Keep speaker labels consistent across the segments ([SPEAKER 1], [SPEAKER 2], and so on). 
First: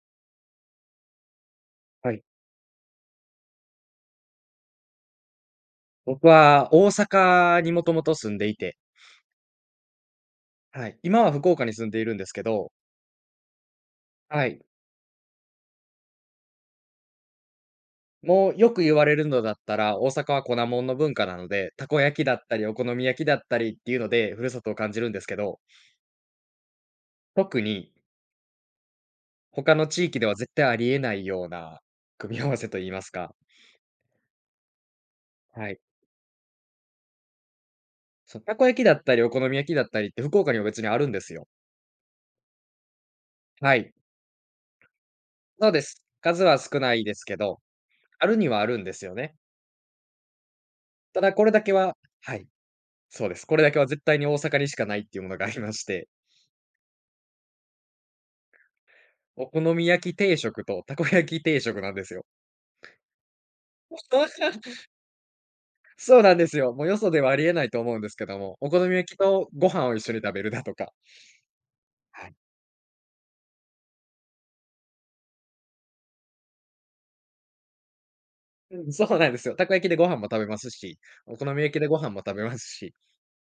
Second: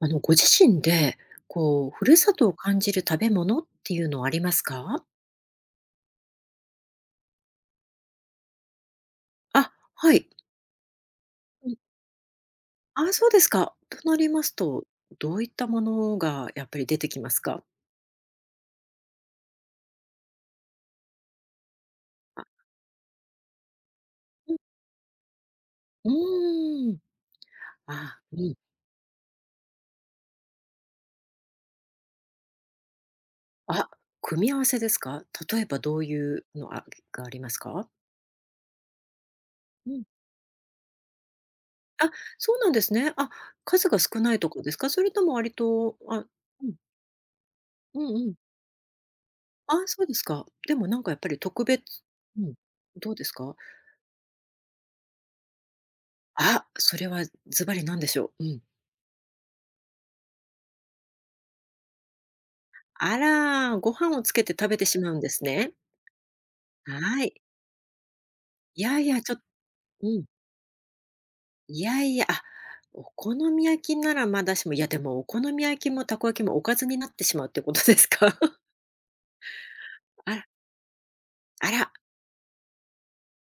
[SPEAKER 1] あの、ご自身で、こう、ふ
[SPEAKER 2] は
[SPEAKER 1] る
[SPEAKER 2] い。
[SPEAKER 1] さとを感じる食べ物っていうのはありますか？
[SPEAKER 2] 僕は大阪にもともと住んでいて、
[SPEAKER 1] あ、はい。
[SPEAKER 2] はい。今は福岡
[SPEAKER 1] う
[SPEAKER 2] に
[SPEAKER 1] ん。
[SPEAKER 2] 住んでいるんですけど、
[SPEAKER 1] あ、そうですか。となりま
[SPEAKER 2] は
[SPEAKER 1] す
[SPEAKER 2] い。
[SPEAKER 1] と、どういったものがやっぱり出てきますか？
[SPEAKER 2] もうよく言われるのだったら、大阪は粉もんの文化なので、たこ焼きだっ
[SPEAKER 1] あ、
[SPEAKER 2] たり、お好み焼きだったりっていうので、ふる
[SPEAKER 1] うん。
[SPEAKER 2] さとを感じるんですけど、
[SPEAKER 1] うーん。
[SPEAKER 2] 特に
[SPEAKER 1] あ、うん。
[SPEAKER 2] 他の地域では絶対ありえないような組み合わせと言いますか。
[SPEAKER 1] あ、組み合わせですか？例え
[SPEAKER 2] は
[SPEAKER 1] ば
[SPEAKER 2] い。
[SPEAKER 1] どういうの、あがありますか？
[SPEAKER 2] そう、たこ焼きだったり、お好み焼きだっ
[SPEAKER 1] う
[SPEAKER 2] た
[SPEAKER 1] ん。
[SPEAKER 2] りって福岡には別にあるんですよ。
[SPEAKER 1] あ、そうなんですね。あ、
[SPEAKER 2] は
[SPEAKER 1] 数
[SPEAKER 2] い。
[SPEAKER 1] が少ないとかですか？それとも割
[SPEAKER 2] そうで
[SPEAKER 1] と、
[SPEAKER 2] す。
[SPEAKER 1] あ
[SPEAKER 2] 数は
[SPEAKER 1] うん。
[SPEAKER 2] 少ないですけど、
[SPEAKER 1] うん
[SPEAKER 2] あ
[SPEAKER 1] うん。
[SPEAKER 2] るにはあるんですよね。
[SPEAKER 1] ああ、そうですか。でもなんかやっ
[SPEAKER 2] た
[SPEAKER 1] ぱ
[SPEAKER 2] だ
[SPEAKER 1] り
[SPEAKER 2] これだ
[SPEAKER 1] 特
[SPEAKER 2] け
[SPEAKER 1] 別
[SPEAKER 2] は。は
[SPEAKER 1] う
[SPEAKER 2] い。
[SPEAKER 1] ん。どうで
[SPEAKER 2] そう
[SPEAKER 1] す
[SPEAKER 2] です。
[SPEAKER 1] か？
[SPEAKER 2] これだけは絶対に大阪にしかないっていうものがありまして、
[SPEAKER 1] あ、それはズバリ何でしょう？うん。
[SPEAKER 2] お好み焼き定食とたこ焼き定食なんですよ。
[SPEAKER 1] あら、ご飯をつけて食べて しまうんですね。
[SPEAKER 2] そうなんですよ。もうよそで
[SPEAKER 1] は
[SPEAKER 2] はあ
[SPEAKER 1] い。
[SPEAKER 2] りえないと思うんですけども、お
[SPEAKER 1] い
[SPEAKER 2] 好み
[SPEAKER 1] やい
[SPEAKER 2] 焼き
[SPEAKER 1] や、ちょっと
[SPEAKER 2] とご飯を一緒
[SPEAKER 1] う
[SPEAKER 2] に
[SPEAKER 1] ん。
[SPEAKER 2] 食べるだとか。
[SPEAKER 1] いやいや、
[SPEAKER 2] はい。
[SPEAKER 1] あ、お好み焼きならまだしも、いやでもお好み焼きもたこ焼きもおかずになってしまうってことですか？
[SPEAKER 2] うん、そうなんですよ。たこ焼きでご飯も
[SPEAKER 1] あ
[SPEAKER 2] 食べ
[SPEAKER 1] ら、
[SPEAKER 2] ますし、お好み
[SPEAKER 1] あ
[SPEAKER 2] 焼きで
[SPEAKER 1] ら、
[SPEAKER 2] ご飯も食べますし、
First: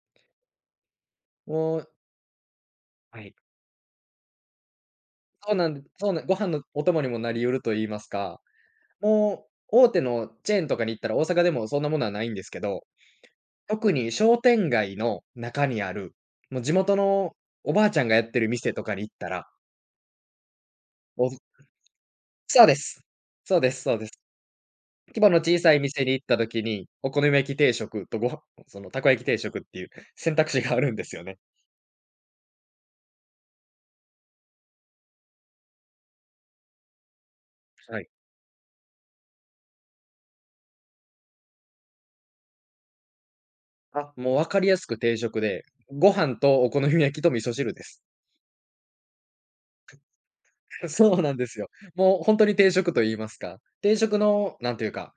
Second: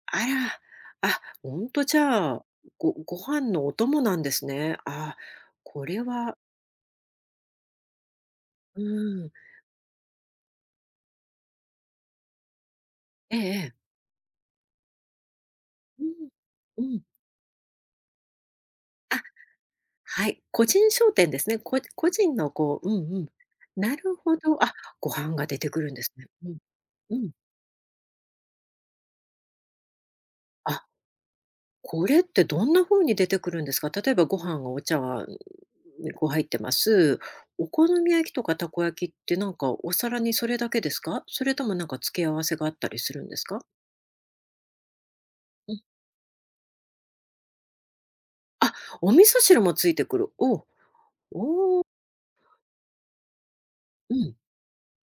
[SPEAKER 1] あら、あ、ほん
[SPEAKER 2] も
[SPEAKER 1] と
[SPEAKER 2] う、
[SPEAKER 1] じゃあ、ごご
[SPEAKER 2] はい。
[SPEAKER 1] 飯のお供なんですね。あ
[SPEAKER 2] そうなんで
[SPEAKER 1] これ
[SPEAKER 2] そうなんご
[SPEAKER 1] は
[SPEAKER 2] 飯のお供にもなり得ると言いますか、
[SPEAKER 1] うん。
[SPEAKER 2] もう大手のチェーンとかに行ったら大阪でもそんなものはないんですけど、
[SPEAKER 1] ええええ。
[SPEAKER 2] 特に商店街の中にあ
[SPEAKER 1] う
[SPEAKER 2] る、
[SPEAKER 1] ん。
[SPEAKER 2] もう地
[SPEAKER 1] う
[SPEAKER 2] 元
[SPEAKER 1] ん。
[SPEAKER 2] のおばあちゃんがやってる店とかに行っ
[SPEAKER 1] あ、
[SPEAKER 2] たら、
[SPEAKER 1] はい、個人商店です
[SPEAKER 2] お
[SPEAKER 1] ね。個人の
[SPEAKER 2] そうで
[SPEAKER 1] こうう
[SPEAKER 2] す。
[SPEAKER 1] んうん。
[SPEAKER 2] そうです
[SPEAKER 1] な
[SPEAKER 2] そうです。
[SPEAKER 1] るほど、あ、ご
[SPEAKER 2] 規模
[SPEAKER 1] 飯
[SPEAKER 2] の
[SPEAKER 1] が出
[SPEAKER 2] 小
[SPEAKER 1] て
[SPEAKER 2] さ
[SPEAKER 1] く
[SPEAKER 2] い
[SPEAKER 1] るんで
[SPEAKER 2] 店に
[SPEAKER 1] す
[SPEAKER 2] 行っ
[SPEAKER 1] ね。
[SPEAKER 2] た
[SPEAKER 1] うん、
[SPEAKER 2] 時に、お
[SPEAKER 1] う
[SPEAKER 2] 好み
[SPEAKER 1] ん。
[SPEAKER 2] 焼き定食と、ご飯そのたこ焼き定食っていう選択肢があ
[SPEAKER 1] あ、
[SPEAKER 2] るんですよね。
[SPEAKER 1] これってどんな風に出てくるんですか？例えばご飯がお茶碗にこう入ってます。お好
[SPEAKER 2] はい。
[SPEAKER 1] み焼きとかたこ焼きってなんかお皿にそれだけですか？それともなんか付け合わせがあったりするんですか？
[SPEAKER 2] あ、もう分かりやすく定食で、
[SPEAKER 1] うん。
[SPEAKER 2] ご飯とお好み焼きと味噌汁です。
[SPEAKER 1] あ、お味噌汁もついてくる。おお
[SPEAKER 2] そうなんですよ。
[SPEAKER 1] おう、
[SPEAKER 2] もう本当に定食と言いますか、定
[SPEAKER 1] う
[SPEAKER 2] 食
[SPEAKER 1] ん。
[SPEAKER 2] のなんというか、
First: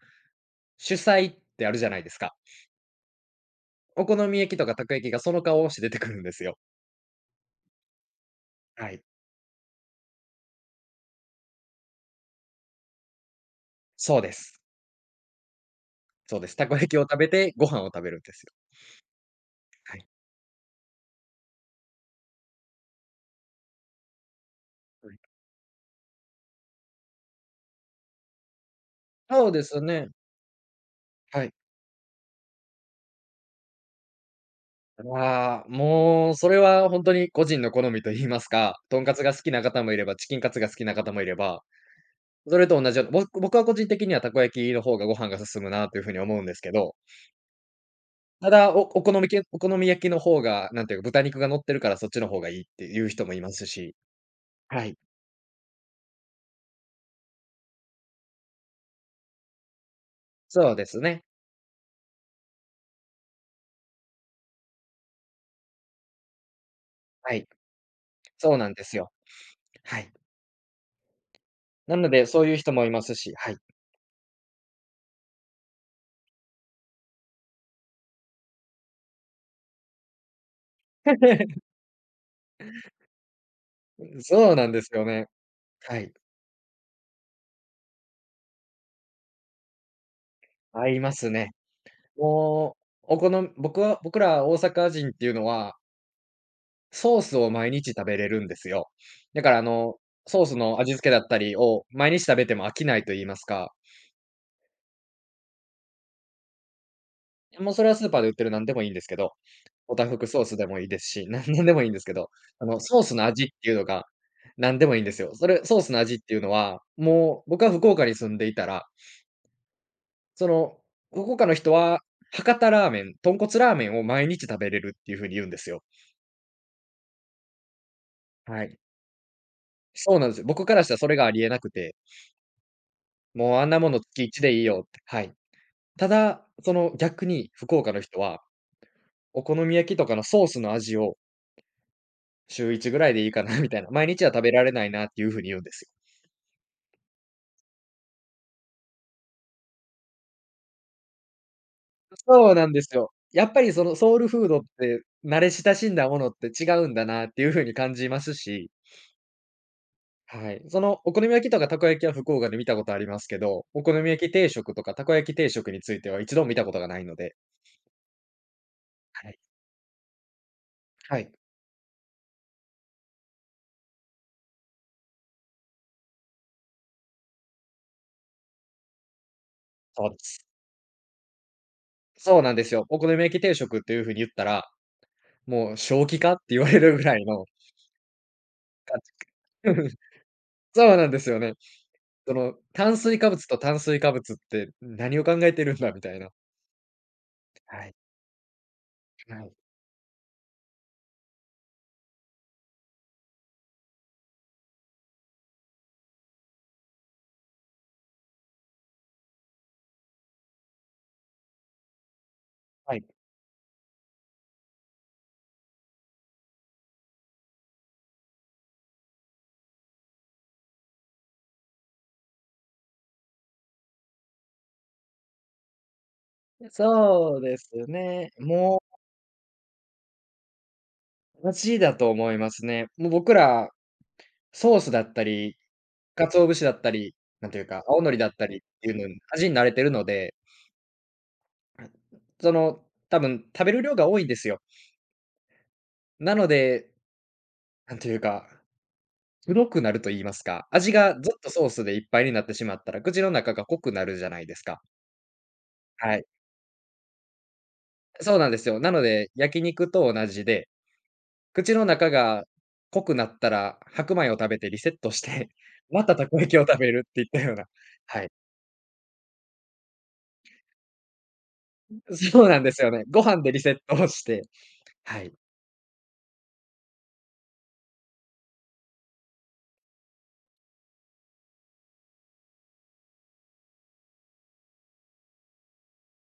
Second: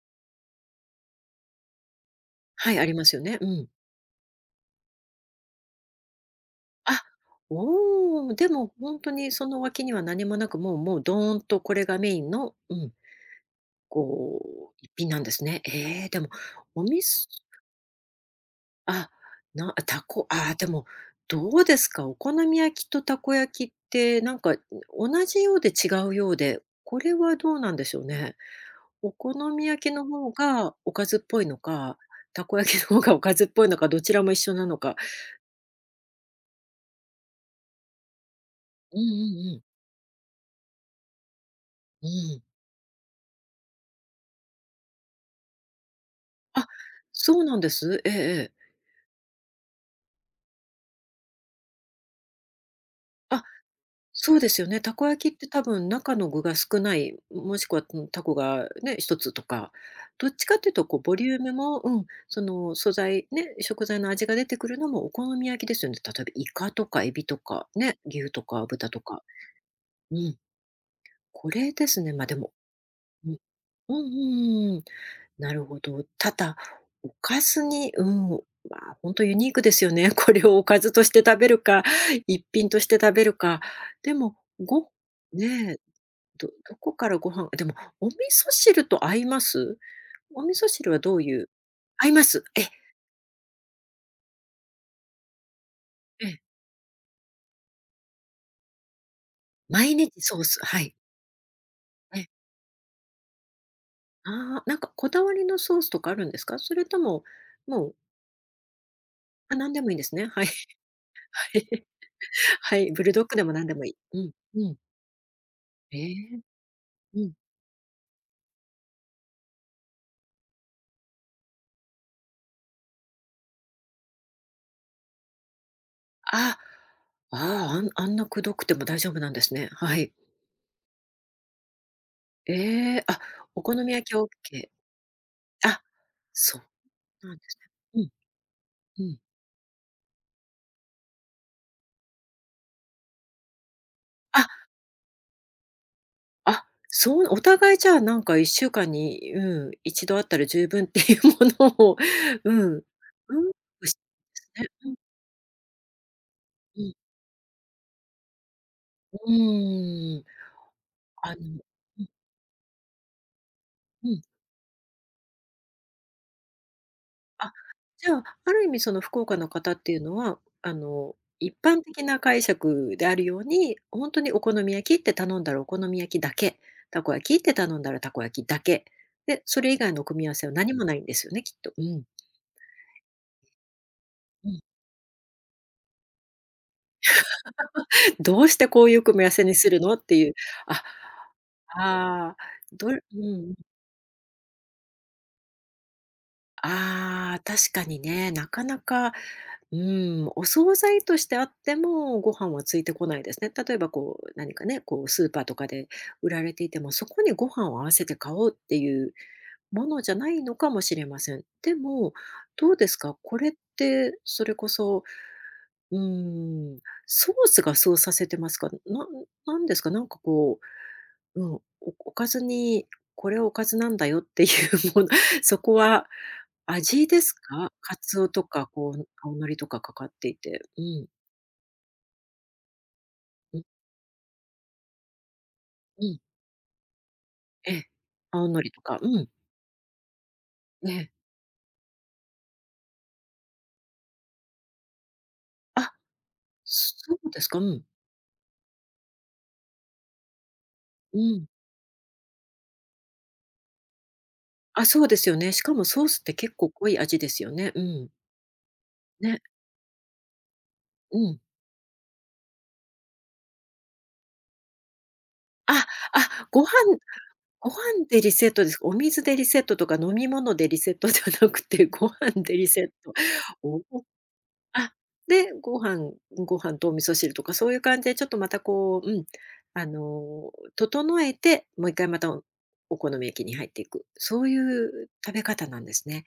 [SPEAKER 2] 主菜ってあるじゃないですか。
[SPEAKER 1] はい、ありますよね。うん。
[SPEAKER 2] お好み焼きとかたこ焼きがその顔をして出てくるんですよ。
[SPEAKER 1] あ、おお、でも
[SPEAKER 2] は
[SPEAKER 1] 本
[SPEAKER 2] い。
[SPEAKER 1] 当にその脇には何もなく、もうドーンとこれがメインの、うん、
[SPEAKER 2] そうで
[SPEAKER 1] こ
[SPEAKER 2] す。
[SPEAKER 1] う、一品なんですね。えーでも、
[SPEAKER 2] そうです。たこ
[SPEAKER 1] お
[SPEAKER 2] 焼き
[SPEAKER 1] み
[SPEAKER 2] を食
[SPEAKER 1] す
[SPEAKER 2] べて、ご飯を食べるんですよ。
[SPEAKER 1] あ、なあ
[SPEAKER 2] は
[SPEAKER 1] た
[SPEAKER 2] い。
[SPEAKER 1] こああ、でも、どうですか？お好み焼きとたこ焼きってなんか、同じようで違うようで、これはどうなんでしょうね。お好
[SPEAKER 2] そうで
[SPEAKER 1] み
[SPEAKER 2] す
[SPEAKER 1] 焼きの
[SPEAKER 2] ね。
[SPEAKER 1] 方がおかずっぽ
[SPEAKER 2] は
[SPEAKER 1] い
[SPEAKER 2] い。
[SPEAKER 1] のか、たこ焼きの方がおかずっぽいのか、どちらも一緒なのか。
[SPEAKER 2] ああ、もう、それはほんとに個人の好みと言いますか、
[SPEAKER 1] うん
[SPEAKER 2] と
[SPEAKER 1] う
[SPEAKER 2] んかつが好
[SPEAKER 1] ん
[SPEAKER 2] き
[SPEAKER 1] うん。
[SPEAKER 2] な方もいれば、チキンカツが好きな方もいれば、
[SPEAKER 1] うん。
[SPEAKER 2] それと同じような、僕は個人的にはたこ焼きの方がご飯が進むなという風に思うんです
[SPEAKER 1] あ、
[SPEAKER 2] けど、
[SPEAKER 1] そうなんです。えええ
[SPEAKER 2] た
[SPEAKER 1] え。
[SPEAKER 2] だ、お好み焼きの方が、なんていうか、豚肉が乗ってるからそっちの方がいいっていう人もい
[SPEAKER 1] あ、
[SPEAKER 2] ますし、
[SPEAKER 1] そうですよね。
[SPEAKER 2] は
[SPEAKER 1] た
[SPEAKER 2] い。
[SPEAKER 1] こ焼きって多分中の具が少ない、もしくは、うん、タコがね、一つとか、どっちかってい
[SPEAKER 2] そ
[SPEAKER 1] う
[SPEAKER 2] う
[SPEAKER 1] と
[SPEAKER 2] で
[SPEAKER 1] こ
[SPEAKER 2] す
[SPEAKER 1] うボ
[SPEAKER 2] ね。
[SPEAKER 1] リュームも、うん、その素材ね、食材の味が出てくるのもお好み焼きですよね。例えばイカとかエビ
[SPEAKER 2] は
[SPEAKER 1] と
[SPEAKER 2] い。
[SPEAKER 1] かね、牛と
[SPEAKER 2] そう
[SPEAKER 1] か
[SPEAKER 2] なんで
[SPEAKER 1] 豚
[SPEAKER 2] す
[SPEAKER 1] と
[SPEAKER 2] よ。
[SPEAKER 1] か。
[SPEAKER 2] はい。
[SPEAKER 1] うん、これで
[SPEAKER 2] な
[SPEAKER 1] す
[SPEAKER 2] の
[SPEAKER 1] ね。ま、あ
[SPEAKER 2] で、
[SPEAKER 1] で
[SPEAKER 2] そう
[SPEAKER 1] も、
[SPEAKER 2] いう人もいます
[SPEAKER 1] う
[SPEAKER 2] し、
[SPEAKER 1] ん、
[SPEAKER 2] はい。
[SPEAKER 1] うんうんうん。なるほど。ただ、おかずに、うん、まあ、本当ユニークですよね。これをおかずとして食べるか、一品として食べるか。でも、
[SPEAKER 2] そうなんです
[SPEAKER 1] ご
[SPEAKER 2] よね。
[SPEAKER 1] ねえ。
[SPEAKER 2] はい。
[SPEAKER 1] どこからご飯でも、お味噌汁と合います？お味噌
[SPEAKER 2] 合
[SPEAKER 1] 汁は
[SPEAKER 2] いま
[SPEAKER 1] どうい
[SPEAKER 2] す
[SPEAKER 1] う？
[SPEAKER 2] ね。
[SPEAKER 1] 合います。え、
[SPEAKER 2] もう、お好み僕ら大阪人っていうのは、
[SPEAKER 1] ええ。
[SPEAKER 2] ソースを毎日食べれるんですよ。だから、
[SPEAKER 1] 毎日ソ
[SPEAKER 2] ソ
[SPEAKER 1] ー
[SPEAKER 2] ース
[SPEAKER 1] ス、は
[SPEAKER 2] の味
[SPEAKER 1] い。
[SPEAKER 2] 付けだったりを毎
[SPEAKER 1] え
[SPEAKER 2] 日
[SPEAKER 1] え。
[SPEAKER 2] 食べても飽きないと言いますか、
[SPEAKER 1] ああ、なんかこだわりのソースとかあるんですか？それとも、
[SPEAKER 2] もうそ
[SPEAKER 1] も
[SPEAKER 2] れ
[SPEAKER 1] う、
[SPEAKER 2] はスーパーで売ってる何でもいいんですけど、
[SPEAKER 1] あ、何でもい
[SPEAKER 2] お
[SPEAKER 1] いんで
[SPEAKER 2] た
[SPEAKER 1] す
[SPEAKER 2] ふ
[SPEAKER 1] ね。
[SPEAKER 2] くソ
[SPEAKER 1] は
[SPEAKER 2] ー
[SPEAKER 1] いは
[SPEAKER 2] ス
[SPEAKER 1] い。
[SPEAKER 2] でもいいですし、なんでも いいんですけど、
[SPEAKER 1] はい、
[SPEAKER 2] ソ
[SPEAKER 1] ブ
[SPEAKER 2] ー
[SPEAKER 1] ル
[SPEAKER 2] ス
[SPEAKER 1] ド
[SPEAKER 2] の
[SPEAKER 1] ッグで
[SPEAKER 2] 味っ
[SPEAKER 1] も何
[SPEAKER 2] てい
[SPEAKER 1] で
[SPEAKER 2] う
[SPEAKER 1] も
[SPEAKER 2] の
[SPEAKER 1] いい。
[SPEAKER 2] が、
[SPEAKER 1] うんう
[SPEAKER 2] な
[SPEAKER 1] ん。
[SPEAKER 2] んでもいいんですよ。それ、ソース
[SPEAKER 1] え
[SPEAKER 2] の味ってい
[SPEAKER 1] え、
[SPEAKER 2] うのは、
[SPEAKER 1] うん。
[SPEAKER 2] もう僕は福岡に住んでいたら、その、福岡の人は、博多ラーメン、豚骨ラーメンを毎日食べれるっていう風に言うんですよ。
[SPEAKER 1] ああ、ああ、んあんなくどく
[SPEAKER 2] は
[SPEAKER 1] て
[SPEAKER 2] い。
[SPEAKER 1] も大丈夫なんですね。はい。
[SPEAKER 2] そうなんですよ。僕からしたらそれがありえなくて、
[SPEAKER 1] ええ、あ、
[SPEAKER 2] もう
[SPEAKER 1] お
[SPEAKER 2] あん
[SPEAKER 1] 好
[SPEAKER 2] なも
[SPEAKER 1] み
[SPEAKER 2] の
[SPEAKER 1] 焼
[SPEAKER 2] 月
[SPEAKER 1] きオッ
[SPEAKER 2] 1でいい
[SPEAKER 1] ケ
[SPEAKER 2] よって、はい。
[SPEAKER 1] ー。あ、
[SPEAKER 2] ただ、
[SPEAKER 1] そ
[SPEAKER 2] そ
[SPEAKER 1] う
[SPEAKER 2] の逆
[SPEAKER 1] なんで
[SPEAKER 2] に
[SPEAKER 1] す
[SPEAKER 2] 福岡の
[SPEAKER 1] ね。
[SPEAKER 2] 人は、
[SPEAKER 1] うん、うん。
[SPEAKER 2] お好み焼きとかのソースの味を週1ぐらいでいいかなみたいな、毎日は食
[SPEAKER 1] あ
[SPEAKER 2] べられないなっていう風に言うんですよ。
[SPEAKER 1] あ、そう、お互いじゃあ、なんか1週間に、うん、1度あったら十分っていうものを、う
[SPEAKER 2] そう
[SPEAKER 1] ん。
[SPEAKER 2] なんですよ。や
[SPEAKER 1] うん。
[SPEAKER 2] っぱり、そ
[SPEAKER 1] うしい
[SPEAKER 2] のソウルフードっ
[SPEAKER 1] ですね。
[SPEAKER 2] て、慣れ親しんだものって違
[SPEAKER 1] うん、う
[SPEAKER 2] う
[SPEAKER 1] ん。
[SPEAKER 2] んだなっていう風に感じますし、
[SPEAKER 1] うーん。
[SPEAKER 2] はい。そのお好み
[SPEAKER 1] あ
[SPEAKER 2] 焼きと
[SPEAKER 1] の
[SPEAKER 2] かたこ焼
[SPEAKER 1] うん
[SPEAKER 2] きは福岡で見たことありますけど、お好
[SPEAKER 1] う
[SPEAKER 2] み
[SPEAKER 1] ん。
[SPEAKER 2] 焼き定食とかたこ焼き定食については一度も見たことがないので。
[SPEAKER 1] あ、じゃあ、ある意味その福
[SPEAKER 2] は
[SPEAKER 1] 岡
[SPEAKER 2] い。
[SPEAKER 1] の方っていうのは、あの、
[SPEAKER 2] はい。
[SPEAKER 1] 一般的な解釈であるように、ほんとにお好み焼きって頼んだらお好み焼きだけ、たこ焼きって頼んだらたこ焼きだけ、で、それ以外の
[SPEAKER 2] そうで
[SPEAKER 1] 組み合わせ
[SPEAKER 2] す。
[SPEAKER 1] は何もないんですよね、きっと。うん。
[SPEAKER 2] そうなんですよ。お好み焼き定食っていう風に言った
[SPEAKER 1] うん。
[SPEAKER 2] ら、もう正気かって言われるぐらいの
[SPEAKER 1] どうしてこうい
[SPEAKER 2] 感
[SPEAKER 1] う組み合わせに
[SPEAKER 2] じ。
[SPEAKER 1] するのっ ていう。あ、
[SPEAKER 2] そうなんですよね。
[SPEAKER 1] あ
[SPEAKER 2] そ
[SPEAKER 1] あ、
[SPEAKER 2] の
[SPEAKER 1] ど
[SPEAKER 2] 炭
[SPEAKER 1] れう
[SPEAKER 2] 水化物
[SPEAKER 1] ん。
[SPEAKER 2] と炭水化物って何を考えてるんだみたいな。
[SPEAKER 1] ああ、確か
[SPEAKER 2] はい。
[SPEAKER 1] にね、なかなか、
[SPEAKER 2] はい。
[SPEAKER 1] うん、お惣菜としてあっても、ご飯はついてこないですね。例えばこう、何かね、こうスーパーとかで売られていても、そこにご飯を合わせて買おうっていうものじゃないのかもしれません。でも、どうです
[SPEAKER 2] はい。
[SPEAKER 1] か？これって、それこそ、うん、ソースがそうさせてますか？なんですか？なんかこううん、おおかずに、これはおかずなんだよっていう もの、そこは味です
[SPEAKER 2] そうです
[SPEAKER 1] か？カツオ
[SPEAKER 2] ね。
[SPEAKER 1] とか、
[SPEAKER 2] も
[SPEAKER 1] こう、青のりとかかかっていて。うん。
[SPEAKER 2] う、マジだと思いますね。もう僕
[SPEAKER 1] うん、
[SPEAKER 2] ら、ソースだったり、
[SPEAKER 1] うん。
[SPEAKER 2] 鰹節だったり、なんていう
[SPEAKER 1] ええ。
[SPEAKER 2] か、青海苔だっ
[SPEAKER 1] 青
[SPEAKER 2] たり
[SPEAKER 1] の
[SPEAKER 2] っ
[SPEAKER 1] りと
[SPEAKER 2] ていう
[SPEAKER 1] か、
[SPEAKER 2] のに
[SPEAKER 1] うん。
[SPEAKER 2] 味に慣れてるので、
[SPEAKER 1] ええ。
[SPEAKER 2] その、多分食べる量が多いんですよ。
[SPEAKER 1] あ、
[SPEAKER 2] なので、
[SPEAKER 1] そうですか。うん。
[SPEAKER 2] なんというか、黒くなると言いますか、味が
[SPEAKER 1] う
[SPEAKER 2] ずっ
[SPEAKER 1] ん。
[SPEAKER 2] とソースでいっぱいになってしまったら、口の中が濃くなるじゃないですか。
[SPEAKER 1] あ、そうですよね。しかもソー
[SPEAKER 2] は
[SPEAKER 1] スっ
[SPEAKER 2] い。
[SPEAKER 1] て結構濃い味ですよね。うん。
[SPEAKER 2] そうなんですよ。なので、
[SPEAKER 1] ね、
[SPEAKER 2] 焼肉と同じで、
[SPEAKER 1] うん。
[SPEAKER 2] 口の中が濃くなったら、白米を食べてリセットして、
[SPEAKER 1] あ、
[SPEAKER 2] またたこ
[SPEAKER 1] あ、
[SPEAKER 2] 焼き
[SPEAKER 1] ご
[SPEAKER 2] を
[SPEAKER 1] 飯
[SPEAKER 2] 食べるっていったような、
[SPEAKER 1] ご飯で
[SPEAKER 2] はい。
[SPEAKER 1] リセットですか？お水でリセットとか飲み物でリセットじゃなくて、ご飯
[SPEAKER 2] そう
[SPEAKER 1] で
[SPEAKER 2] なん
[SPEAKER 1] リ
[SPEAKER 2] です
[SPEAKER 1] セッ
[SPEAKER 2] よね。
[SPEAKER 1] ト。
[SPEAKER 2] ご飯でリセッ
[SPEAKER 1] お
[SPEAKER 2] トをして、
[SPEAKER 1] あ、
[SPEAKER 2] はい。
[SPEAKER 1] で、ご飯とお味噌汁とかそういう感じでちょっとまたこう、うん、あの、整えて、もう一回またお好み焼きに入っていく。そういう食べ方なんですね。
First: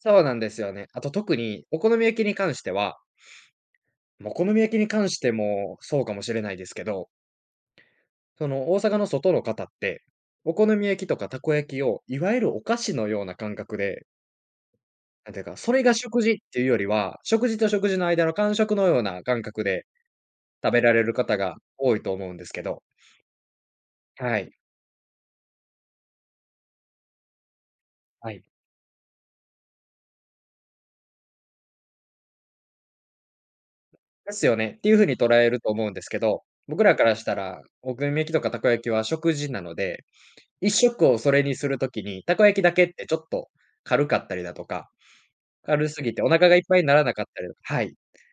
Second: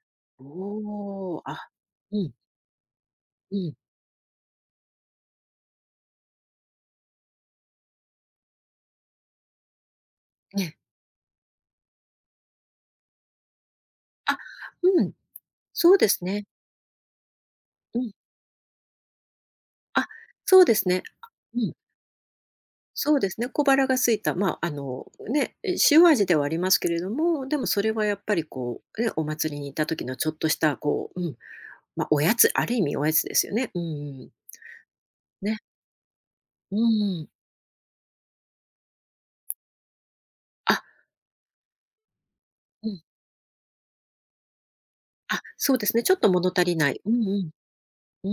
[SPEAKER 2] そうなんですよね。あと特
[SPEAKER 1] おお、
[SPEAKER 2] に
[SPEAKER 1] あ、
[SPEAKER 2] お好み
[SPEAKER 1] う
[SPEAKER 2] 焼き
[SPEAKER 1] ん、
[SPEAKER 2] に関しては、
[SPEAKER 1] うん、
[SPEAKER 2] ま、お好み焼きに関してもそうかもしれないですけど、その大阪の外の方って、お好
[SPEAKER 1] ね
[SPEAKER 2] み焼きとかたこ焼きをいわゆるお菓子のような感覚で、
[SPEAKER 1] あ、うん、
[SPEAKER 2] なんていうか、それ
[SPEAKER 1] そ
[SPEAKER 2] が
[SPEAKER 1] うで
[SPEAKER 2] 食
[SPEAKER 1] す
[SPEAKER 2] 事っ
[SPEAKER 1] ね。
[SPEAKER 2] ていうよりは、食事と食
[SPEAKER 1] う
[SPEAKER 2] 事の
[SPEAKER 1] ん。
[SPEAKER 2] 間の間食のような感覚で
[SPEAKER 1] あ、そう
[SPEAKER 2] 食
[SPEAKER 1] で
[SPEAKER 2] べ
[SPEAKER 1] す
[SPEAKER 2] ら
[SPEAKER 1] ね。
[SPEAKER 2] れる
[SPEAKER 1] あ、
[SPEAKER 2] 方が
[SPEAKER 1] うん、
[SPEAKER 2] 多いと思うんですけど、
[SPEAKER 1] そうですね。小腹が空いた、
[SPEAKER 2] はい、
[SPEAKER 1] まあ、あの、ね、え、塩味ではありますけれども、でもそれはやっ
[SPEAKER 2] は
[SPEAKER 1] ぱり
[SPEAKER 2] い。
[SPEAKER 1] こう、ね、お祭りに行った時のちょっとしたこう、うんまあ、おやつある意味おやつですよね。うんうん。
[SPEAKER 2] ですよねっていうふうに捉え
[SPEAKER 1] ね。
[SPEAKER 2] ると思うんですけど、
[SPEAKER 1] う
[SPEAKER 2] 僕らからし
[SPEAKER 1] ん。
[SPEAKER 2] たら、お好み焼きとかたこ焼きは食事なので、一
[SPEAKER 1] あ、
[SPEAKER 2] 食をそれにするときに、たこ焼きだけ
[SPEAKER 1] う
[SPEAKER 2] っ
[SPEAKER 1] ん。
[SPEAKER 2] てちょっと軽かったりだとか、
[SPEAKER 1] あ、そうで
[SPEAKER 2] 軽
[SPEAKER 1] す
[SPEAKER 2] す
[SPEAKER 1] ね、ち
[SPEAKER 2] ぎ
[SPEAKER 1] ょっ
[SPEAKER 2] てお
[SPEAKER 1] と物
[SPEAKER 2] 腹がいっ
[SPEAKER 1] 足り
[SPEAKER 2] ぱいに
[SPEAKER 1] な
[SPEAKER 2] な
[SPEAKER 1] い。
[SPEAKER 2] ら
[SPEAKER 1] う
[SPEAKER 2] な
[SPEAKER 1] ん
[SPEAKER 2] かっ
[SPEAKER 1] う
[SPEAKER 2] たり
[SPEAKER 1] ん。
[SPEAKER 2] とか。はい。
[SPEAKER 1] う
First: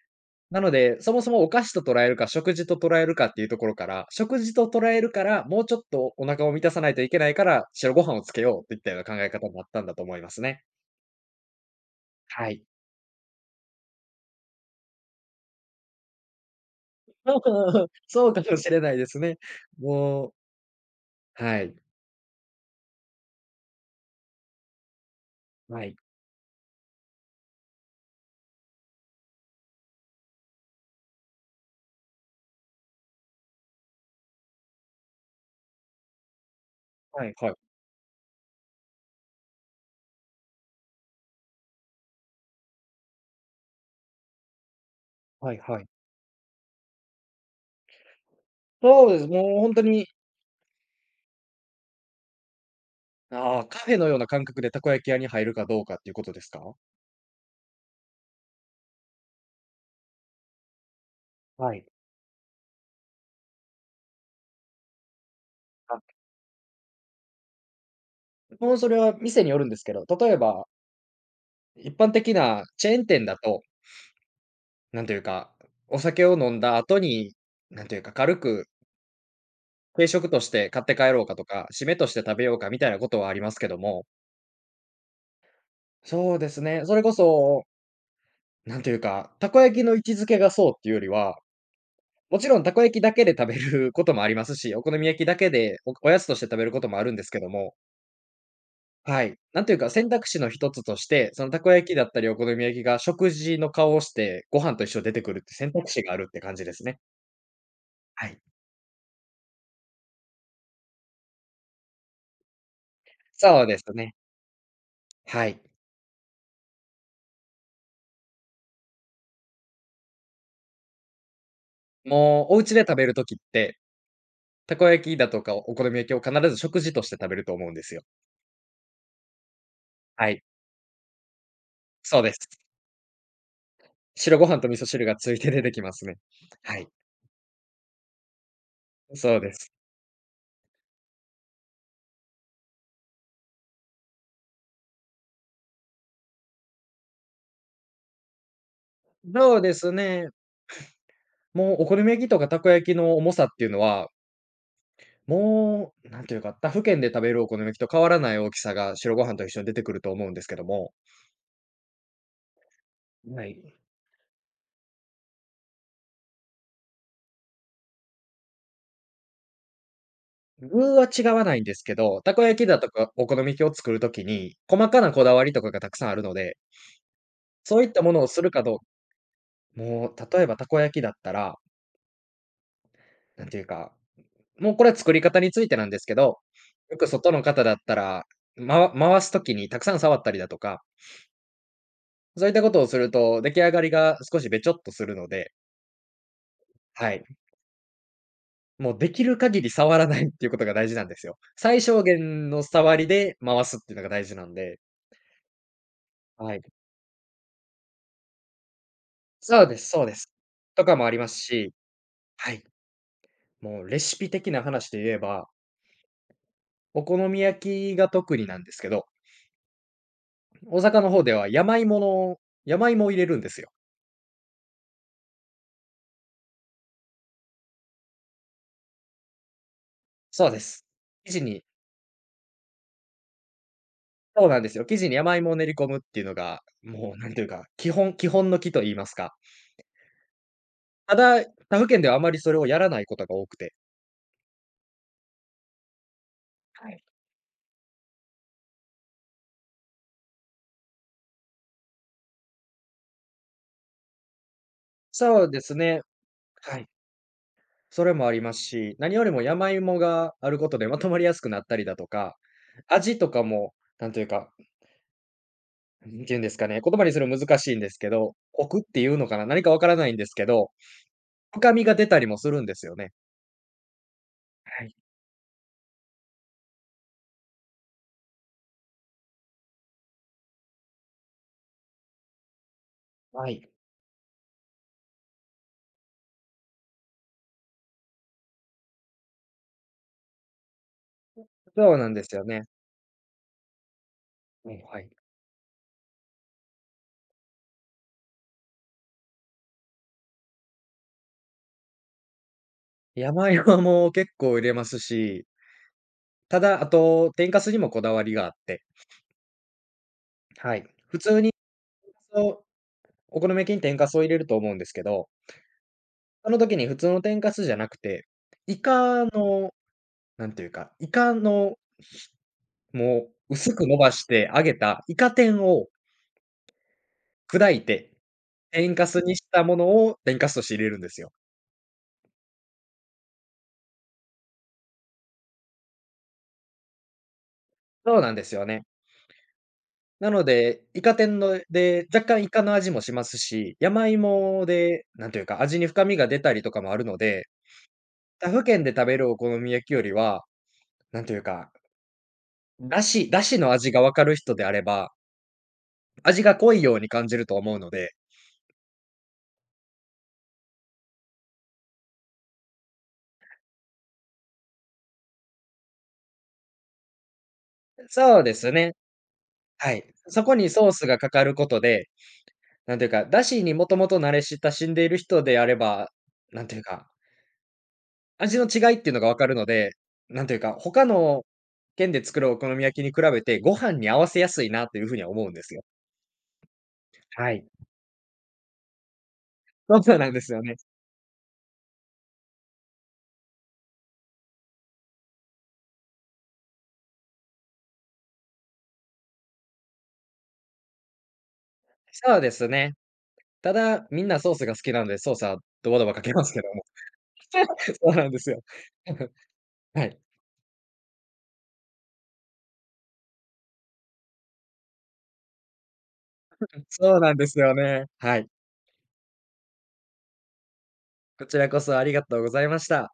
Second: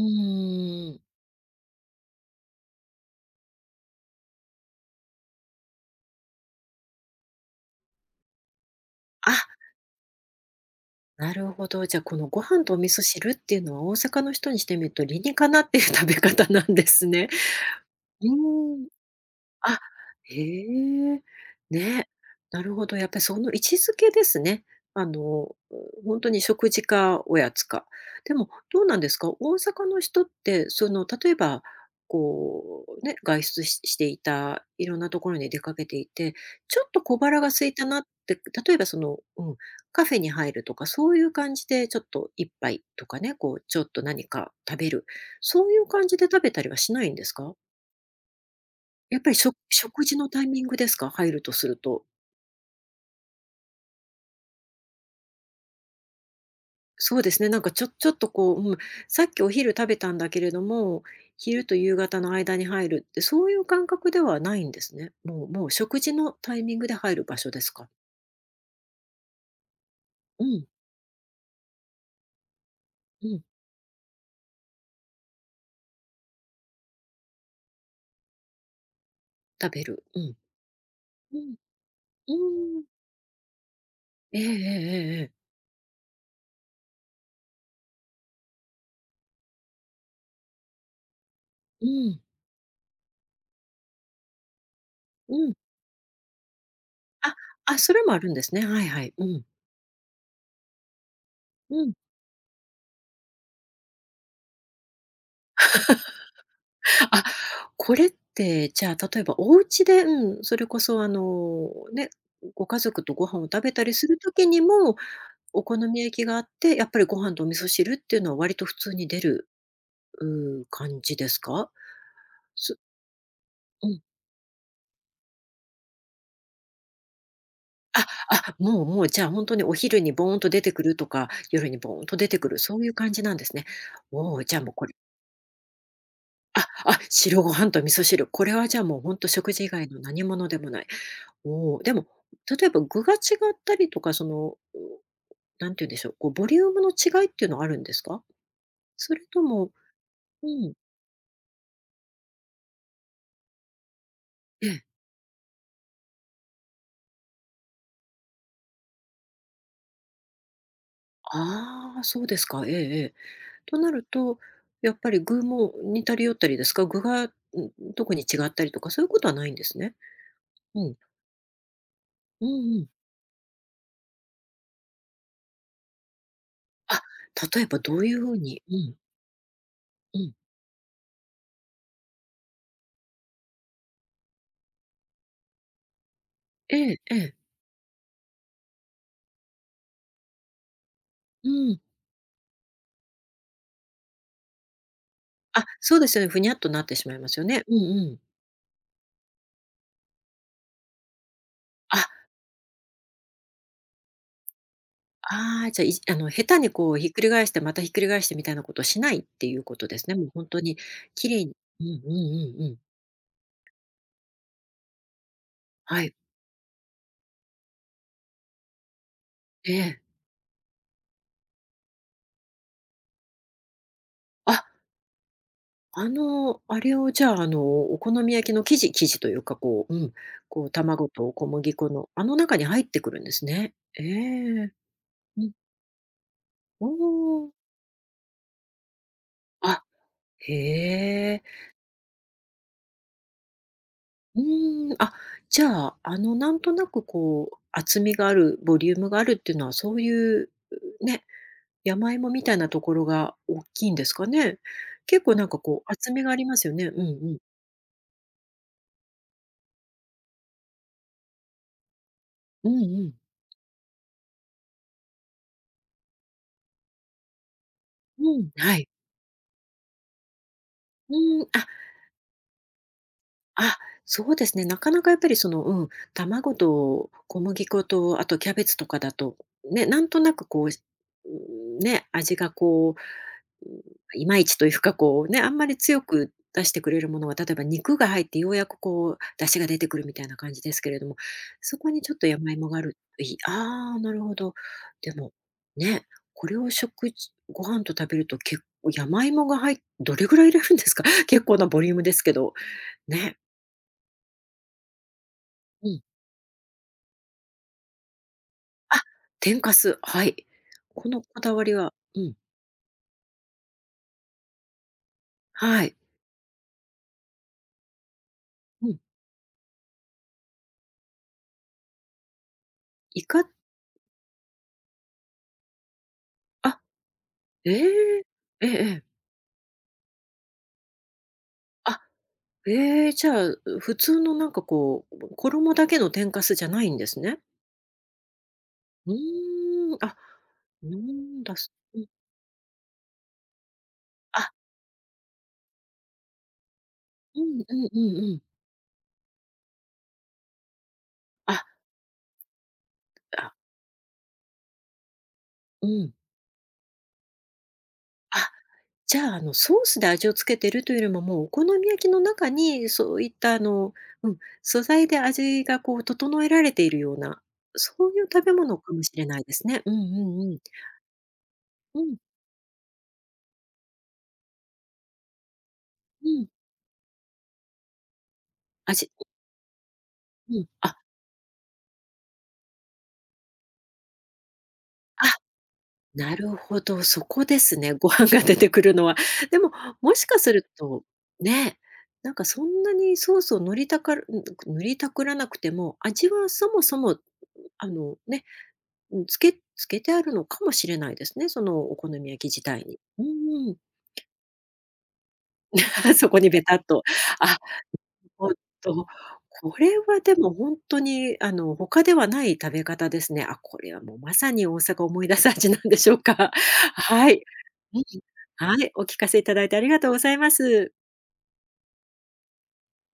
[SPEAKER 2] なの
[SPEAKER 1] ーん。
[SPEAKER 2] で、そもそもお菓子と捉えるか、食事と捉えるかっていうところから、食事と捉えるから、もうちょっとお腹を満たさないといけないから、白ご飯をつけようといったような考え
[SPEAKER 1] あ、
[SPEAKER 2] 方になったんだと思いますね。
[SPEAKER 1] なるほど。じゃあ、このご
[SPEAKER 2] はい。
[SPEAKER 1] 飯とお味噌汁っていうのは大阪の人にしてみると理にかなっていう食べ方なんです ね。
[SPEAKER 2] そう
[SPEAKER 1] う
[SPEAKER 2] そうかもし
[SPEAKER 1] ー
[SPEAKER 2] れ
[SPEAKER 1] ん。
[SPEAKER 2] ないですね。
[SPEAKER 1] あ、
[SPEAKER 2] も
[SPEAKER 1] へ
[SPEAKER 2] う、
[SPEAKER 1] え、
[SPEAKER 2] はい。
[SPEAKER 1] ね、なるほど、やっぱりその位置づけですね。あの、
[SPEAKER 2] はい。
[SPEAKER 1] うほに食事かおやつか。でも、どうなんですか？大阪の人って、その、例えば、こう、ね、外出ししていた、いろんなところに出かけていて、ちょっと小
[SPEAKER 2] はい
[SPEAKER 1] 腹が
[SPEAKER 2] はい。
[SPEAKER 1] 空いたなって、例えば、その、うん、カフェに入るとか、そういう感じでちょっと一杯とかね、こう、ちょっと何か食べる、
[SPEAKER 2] はい
[SPEAKER 1] そうい
[SPEAKER 2] は
[SPEAKER 1] う
[SPEAKER 2] い。
[SPEAKER 1] 感じで食べたりはしないんですか？
[SPEAKER 2] そう
[SPEAKER 1] や
[SPEAKER 2] で
[SPEAKER 1] っ
[SPEAKER 2] す。
[SPEAKER 1] ぱり、食
[SPEAKER 2] もうほんと
[SPEAKER 1] 食
[SPEAKER 2] に、
[SPEAKER 1] 事のタイミングですか？入るとすると。
[SPEAKER 2] ああ、カフェのような感覚でたこ焼き屋に入るかどうかっていうことですか？
[SPEAKER 1] そうですね、なんかちょっとこう、うん、さっきお昼食べたんだけれども、昼と
[SPEAKER 2] はい。
[SPEAKER 1] 夕方の間に入るって、そういう感覚ではないんですね。もう食
[SPEAKER 2] あ、
[SPEAKER 1] 事のタイミングで入る場所ですか？
[SPEAKER 2] もうそれは店によるんですけど、例え
[SPEAKER 1] う
[SPEAKER 2] ば、
[SPEAKER 1] ん、
[SPEAKER 2] 一般的なチェーン店
[SPEAKER 1] う
[SPEAKER 2] だ
[SPEAKER 1] ん、
[SPEAKER 2] と、なんというか、お酒を飲んだ後に、なんというか、
[SPEAKER 1] 食べる。
[SPEAKER 2] 軽
[SPEAKER 1] う
[SPEAKER 2] 食
[SPEAKER 1] ん。
[SPEAKER 2] として買って帰ろうか
[SPEAKER 1] う
[SPEAKER 2] と
[SPEAKER 1] ん、
[SPEAKER 2] か、締めとして食べようか
[SPEAKER 1] う
[SPEAKER 2] み
[SPEAKER 1] ん。
[SPEAKER 2] たいなことはありますけども、
[SPEAKER 1] ええええええええ。
[SPEAKER 2] そうですね、それこそ、なんというか、たこ焼きの位置づけがそうっていうよりは、
[SPEAKER 1] うん、
[SPEAKER 2] もちろんたこ焼きだけで食べることもありますし、お好み焼きだ
[SPEAKER 1] う
[SPEAKER 2] け
[SPEAKER 1] ん。
[SPEAKER 2] でおやつとして食べることもあるんです
[SPEAKER 1] あ、
[SPEAKER 2] けども、
[SPEAKER 1] あ、それもあるんですね。はいはい。う
[SPEAKER 2] はい。
[SPEAKER 1] ん、
[SPEAKER 2] なんというか、選択肢の一つとして、そのたこ焼
[SPEAKER 1] うん。
[SPEAKER 2] きだったりお好み焼きが食事の顔をして、ご飯と一緒に出てくるって選択肢があるって感じですね。
[SPEAKER 1] あ、これっ
[SPEAKER 2] はい。
[SPEAKER 1] て、じゃあ、例えばお家で、うん、それこそあの、ね、ご家族とご飯を食
[SPEAKER 2] そう
[SPEAKER 1] べ
[SPEAKER 2] で
[SPEAKER 1] た
[SPEAKER 2] す
[SPEAKER 1] りす
[SPEAKER 2] ね。
[SPEAKER 1] る時にも、
[SPEAKER 2] はい。
[SPEAKER 1] お好み焼きがあって、やっぱりご飯とお味噌汁っていうのは割と普通に出る、うー感じですか？
[SPEAKER 2] もうお家
[SPEAKER 1] す
[SPEAKER 2] で食べる時って、
[SPEAKER 1] うん。
[SPEAKER 2] たこ焼きだとかお好み焼きを必ず食事として食べると思うんですよ。
[SPEAKER 1] あ、あ、もう、じゃあ、ほんとにお昼に
[SPEAKER 2] は
[SPEAKER 1] ボーン
[SPEAKER 2] い、
[SPEAKER 1] と出てくるとか、夜にボーンと
[SPEAKER 2] そう
[SPEAKER 1] 出
[SPEAKER 2] で
[SPEAKER 1] て
[SPEAKER 2] す。
[SPEAKER 1] くる、そういう感じなんですね。お
[SPEAKER 2] 白
[SPEAKER 1] お、
[SPEAKER 2] ご
[SPEAKER 1] じゃ
[SPEAKER 2] 飯
[SPEAKER 1] あ、
[SPEAKER 2] と
[SPEAKER 1] もう
[SPEAKER 2] 味
[SPEAKER 1] こ
[SPEAKER 2] 噌
[SPEAKER 1] れ
[SPEAKER 2] 汁がついて出てきますね。
[SPEAKER 1] あ、
[SPEAKER 2] はい、
[SPEAKER 1] あ、白ご飯と味噌汁、これはじゃあ、もうほんと
[SPEAKER 2] そう
[SPEAKER 1] 食
[SPEAKER 2] で
[SPEAKER 1] 事以
[SPEAKER 2] す。
[SPEAKER 1] 外の何物でもない。おお、でも、例えば具が違ったりとか、なんて言うんでしょう、こうボリュームの違いっていうのはあるんですか？それと
[SPEAKER 2] そう
[SPEAKER 1] も
[SPEAKER 2] ですね。
[SPEAKER 1] うん、
[SPEAKER 2] もうお好み焼きとかたこ焼きの重さっていうのは、
[SPEAKER 1] ええ。
[SPEAKER 2] もう、なんていうか、他府県で食べるお好み焼きと変わらない大きさが白ご飯と一緒に出てくると思うんですけども、
[SPEAKER 1] ああ、そうですか。ええええ。
[SPEAKER 2] はい。
[SPEAKER 1] となると、やっぱり具も似たり寄ったりですか？具が、ん、特に違ったりとか、そういうことはないんですね。う
[SPEAKER 2] 具
[SPEAKER 1] ん。
[SPEAKER 2] は違わないんですけど、たこ
[SPEAKER 1] う
[SPEAKER 2] 焼き
[SPEAKER 1] んう
[SPEAKER 2] だ
[SPEAKER 1] ん。
[SPEAKER 2] とかお好み焼きを作るときに、細かなこだわりとかがたくさんあるので、
[SPEAKER 1] あ、例えば
[SPEAKER 2] そういっ
[SPEAKER 1] ど
[SPEAKER 2] た
[SPEAKER 1] うい
[SPEAKER 2] もの
[SPEAKER 1] う
[SPEAKER 2] を
[SPEAKER 1] 風
[SPEAKER 2] する
[SPEAKER 1] に
[SPEAKER 2] かどうも
[SPEAKER 1] う
[SPEAKER 2] う
[SPEAKER 1] ん。
[SPEAKER 2] 例えばたこ焼きだったら、なんていうか、もうこれは作り方についてなんですけど、
[SPEAKER 1] ええ
[SPEAKER 2] よく
[SPEAKER 1] え
[SPEAKER 2] 外
[SPEAKER 1] え。
[SPEAKER 2] の方だったら、回すときにたくさん触ったりだとか、
[SPEAKER 1] うん。
[SPEAKER 2] そういったことをすると出来上がりが少しべちょっとするので、
[SPEAKER 1] あ、そうですよね、ふにゃっとなってし
[SPEAKER 2] は
[SPEAKER 1] まい
[SPEAKER 2] い。
[SPEAKER 1] ますよね。うんうん。
[SPEAKER 2] もうできる限り触らないっていうことが大事なんですよ。最
[SPEAKER 1] あ、
[SPEAKER 2] 小限の触りで回すっていうのが大事なんで。
[SPEAKER 1] ああ、じゃあ、あの、下
[SPEAKER 2] は
[SPEAKER 1] 手
[SPEAKER 2] い。
[SPEAKER 1] にこうひっくり返して、またひっくり返してみたいなことしないっていう
[SPEAKER 2] そう
[SPEAKER 1] こ
[SPEAKER 2] で
[SPEAKER 1] と
[SPEAKER 2] す
[SPEAKER 1] で
[SPEAKER 2] そう
[SPEAKER 1] すね。
[SPEAKER 2] で
[SPEAKER 1] もう
[SPEAKER 2] す。
[SPEAKER 1] ほんとに
[SPEAKER 2] とかもありま
[SPEAKER 1] 綺
[SPEAKER 2] す
[SPEAKER 1] 麗に。
[SPEAKER 2] し、
[SPEAKER 1] うんうん
[SPEAKER 2] は
[SPEAKER 1] うん
[SPEAKER 2] い。
[SPEAKER 1] うん。
[SPEAKER 2] もうレシピ的な話で言えば、
[SPEAKER 1] はい。
[SPEAKER 2] お好み焼きが特になんですけど、
[SPEAKER 1] ええ。
[SPEAKER 2] 大阪の方では山芋の山芋を入れるんですよ。
[SPEAKER 1] あ、あの、あれをじゃあ、あの、お好み焼きの生地というか、こう、うん、
[SPEAKER 2] そうで
[SPEAKER 1] こう
[SPEAKER 2] す。
[SPEAKER 1] 卵と
[SPEAKER 2] 生地
[SPEAKER 1] 小
[SPEAKER 2] に
[SPEAKER 1] 麦粉の、あの中に入ってくるんですね。え
[SPEAKER 2] そうなんで
[SPEAKER 1] え。
[SPEAKER 2] すよ。生地に山
[SPEAKER 1] うん。
[SPEAKER 2] 芋を練り込むっていうのが、
[SPEAKER 1] お
[SPEAKER 2] もうなんていう
[SPEAKER 1] お。
[SPEAKER 2] か、基本の基と言いますか。
[SPEAKER 1] あ、へ
[SPEAKER 2] た
[SPEAKER 1] え。
[SPEAKER 2] だ、他府県ではあまりそれをやらないことが多くて。
[SPEAKER 1] うーん。あ、じゃあ、あの、なんとな
[SPEAKER 2] は
[SPEAKER 1] く
[SPEAKER 2] い。
[SPEAKER 1] こう厚みがある、ボリュームがあるっていうのは、そういう、ね、山芋みたいなところが大きいんですかね？結構
[SPEAKER 2] そ
[SPEAKER 1] なん
[SPEAKER 2] う
[SPEAKER 1] か
[SPEAKER 2] です
[SPEAKER 1] こう
[SPEAKER 2] ね。
[SPEAKER 1] 厚みがありますよ
[SPEAKER 2] は
[SPEAKER 1] ね。
[SPEAKER 2] い。
[SPEAKER 1] うんうん。
[SPEAKER 2] それもありますし、何よりも山芋があることでまとまりやすくなったりだとか、
[SPEAKER 1] うんうん。
[SPEAKER 2] 味とかも、なんというか、なん、ていうんですかね、言葉にするの難しいんですけど、
[SPEAKER 1] うん、
[SPEAKER 2] コ
[SPEAKER 1] は
[SPEAKER 2] クっ
[SPEAKER 1] い。
[SPEAKER 2] ていうのかな、何かわからないんですけど、
[SPEAKER 1] うん、あ、
[SPEAKER 2] 深みが出たりもするんですよね。
[SPEAKER 1] あ、そうですね。な
[SPEAKER 2] は
[SPEAKER 1] か
[SPEAKER 2] い。
[SPEAKER 1] なかやっぱりその、うん、卵と小麦粉とあとキャベツとかだと、ね、なんとなくこう、うん、ね、味がこ
[SPEAKER 2] は
[SPEAKER 1] うう
[SPEAKER 2] い。
[SPEAKER 1] ん、いまいちというか、こうね、あんまり強く出してくれるものは、例えば肉が入ってようやくこう出汁が出てくるみたいな感じですけれども、そこ
[SPEAKER 2] そう
[SPEAKER 1] に
[SPEAKER 2] な
[SPEAKER 1] ち
[SPEAKER 2] ん
[SPEAKER 1] ょっ
[SPEAKER 2] で
[SPEAKER 1] と
[SPEAKER 2] すよ
[SPEAKER 1] 山
[SPEAKER 2] ね。
[SPEAKER 1] 芋があるといい。ああ、なるほど。
[SPEAKER 2] うん、はい。
[SPEAKER 1] でも、ね、これを食事ご飯と食べると結構山芋がどれぐらい入れるんですか？結構なボリュームですけど。ね。
[SPEAKER 2] 山芋も結構入れますし、
[SPEAKER 1] うん。
[SPEAKER 2] ただ、あと、天かすにもこだわりがあって、
[SPEAKER 1] あ、天かす、はい。
[SPEAKER 2] はい。
[SPEAKER 1] こ
[SPEAKER 2] 普
[SPEAKER 1] のこ
[SPEAKER 2] 通に
[SPEAKER 1] だわりはうん、
[SPEAKER 2] そうお好み焼きに天かすを入れると思うんですけど、
[SPEAKER 1] はい。
[SPEAKER 2] その時に普通の天かすじゃなくて、イ
[SPEAKER 1] うん。
[SPEAKER 2] カのなんていうか、イカの
[SPEAKER 1] イ
[SPEAKER 2] も
[SPEAKER 1] カ、
[SPEAKER 2] う薄く伸ばして揚げたイカ天を
[SPEAKER 1] あ、
[SPEAKER 2] 砕
[SPEAKER 1] え
[SPEAKER 2] いて、
[SPEAKER 1] え。えええ
[SPEAKER 2] 天
[SPEAKER 1] え。
[SPEAKER 2] かすにしたものを天かすとして入れるんですよ。
[SPEAKER 1] あ、ええ、じゃあ、普通のなんかこう、衣だけの天かすじゃないんですね。
[SPEAKER 2] そうなんですよね。
[SPEAKER 1] うーん、あ、
[SPEAKER 2] なので、
[SPEAKER 1] な
[SPEAKER 2] イカ天
[SPEAKER 1] んだ、
[SPEAKER 2] の
[SPEAKER 1] すうん、
[SPEAKER 2] で、若干イカの味もしますし、山
[SPEAKER 1] あ、
[SPEAKER 2] 芋で、なんていうか、味に深みが出たりとかもあるの
[SPEAKER 1] う
[SPEAKER 2] で、
[SPEAKER 1] んうんうんうん。
[SPEAKER 2] 他府県で食べるお好み焼きよりは、なんていう
[SPEAKER 1] あ、
[SPEAKER 2] か、だしだ
[SPEAKER 1] あ、
[SPEAKER 2] しの味がわかる人であれば、
[SPEAKER 1] うん。
[SPEAKER 2] 味が濃いように感じると思うので、
[SPEAKER 1] あ、じゃあ、あの、ソースで味をつけてるというよりも、もうお好み焼きの中にそういったあの、うん、素材で味がこう整えられているような、そういう
[SPEAKER 2] そう
[SPEAKER 1] 食べ
[SPEAKER 2] です
[SPEAKER 1] 物か
[SPEAKER 2] ね。
[SPEAKER 1] もしれないですね。う
[SPEAKER 2] は
[SPEAKER 1] ん
[SPEAKER 2] い。
[SPEAKER 1] うん
[SPEAKER 2] そ
[SPEAKER 1] う
[SPEAKER 2] こ
[SPEAKER 1] ん。
[SPEAKER 2] にソースがかかること
[SPEAKER 1] う
[SPEAKER 2] で、
[SPEAKER 1] ん、
[SPEAKER 2] なんていうか、だしにもともと慣れ親しんでいる人であれば、
[SPEAKER 1] うん。
[SPEAKER 2] なんていうか、味の違いっていうのが
[SPEAKER 1] 味
[SPEAKER 2] 分かるので、なん
[SPEAKER 1] う
[SPEAKER 2] ていう
[SPEAKER 1] ん、
[SPEAKER 2] か、
[SPEAKER 1] あ、
[SPEAKER 2] 他の県で作るお好み焼きに比べて、ご飯に合わせやすいなというふうには
[SPEAKER 1] あ、
[SPEAKER 2] 思うんですよ。
[SPEAKER 1] なるほど、そこ
[SPEAKER 2] は
[SPEAKER 1] で
[SPEAKER 2] い。
[SPEAKER 1] すね、ご飯が出てくるのは。でも、
[SPEAKER 2] そう
[SPEAKER 1] も
[SPEAKER 2] そう
[SPEAKER 1] し
[SPEAKER 2] なん
[SPEAKER 1] か
[SPEAKER 2] で
[SPEAKER 1] す
[SPEAKER 2] すよ
[SPEAKER 1] る
[SPEAKER 2] ね。
[SPEAKER 1] と、ね、なんかそんなにソースを塗りたかるん、塗りたくらなくても、味はそもそも、あの、ね、うん、つけてあるのかもしれないですね、そのお好み
[SPEAKER 2] そ
[SPEAKER 1] 焼
[SPEAKER 2] うで
[SPEAKER 1] き自
[SPEAKER 2] す
[SPEAKER 1] 体
[SPEAKER 2] ね。
[SPEAKER 1] に。うんう
[SPEAKER 2] た
[SPEAKER 1] ん。
[SPEAKER 2] だ、みんなソースが好きなんで、ソースはドバドバ か
[SPEAKER 1] そ
[SPEAKER 2] け
[SPEAKER 1] こ
[SPEAKER 2] ま
[SPEAKER 1] に
[SPEAKER 2] す
[SPEAKER 1] ベ
[SPEAKER 2] けど
[SPEAKER 1] タっ
[SPEAKER 2] も。
[SPEAKER 1] と。あ、
[SPEAKER 2] そうなんで
[SPEAKER 1] ほ
[SPEAKER 2] す
[SPEAKER 1] ん
[SPEAKER 2] よ。
[SPEAKER 1] と、これ
[SPEAKER 2] はい。
[SPEAKER 1] はでもほんとに、あの、他ではない食べ方ですね。あ、これはもうまさに大阪を思い出す味なんでしょうか。
[SPEAKER 2] そう
[SPEAKER 1] は
[SPEAKER 2] なん
[SPEAKER 1] い。
[SPEAKER 2] ですよ
[SPEAKER 1] うん。
[SPEAKER 2] ね。はい。
[SPEAKER 1] はい、お聞かせいただいてありがとうございます。
[SPEAKER 2] こちらこそありがとうございました。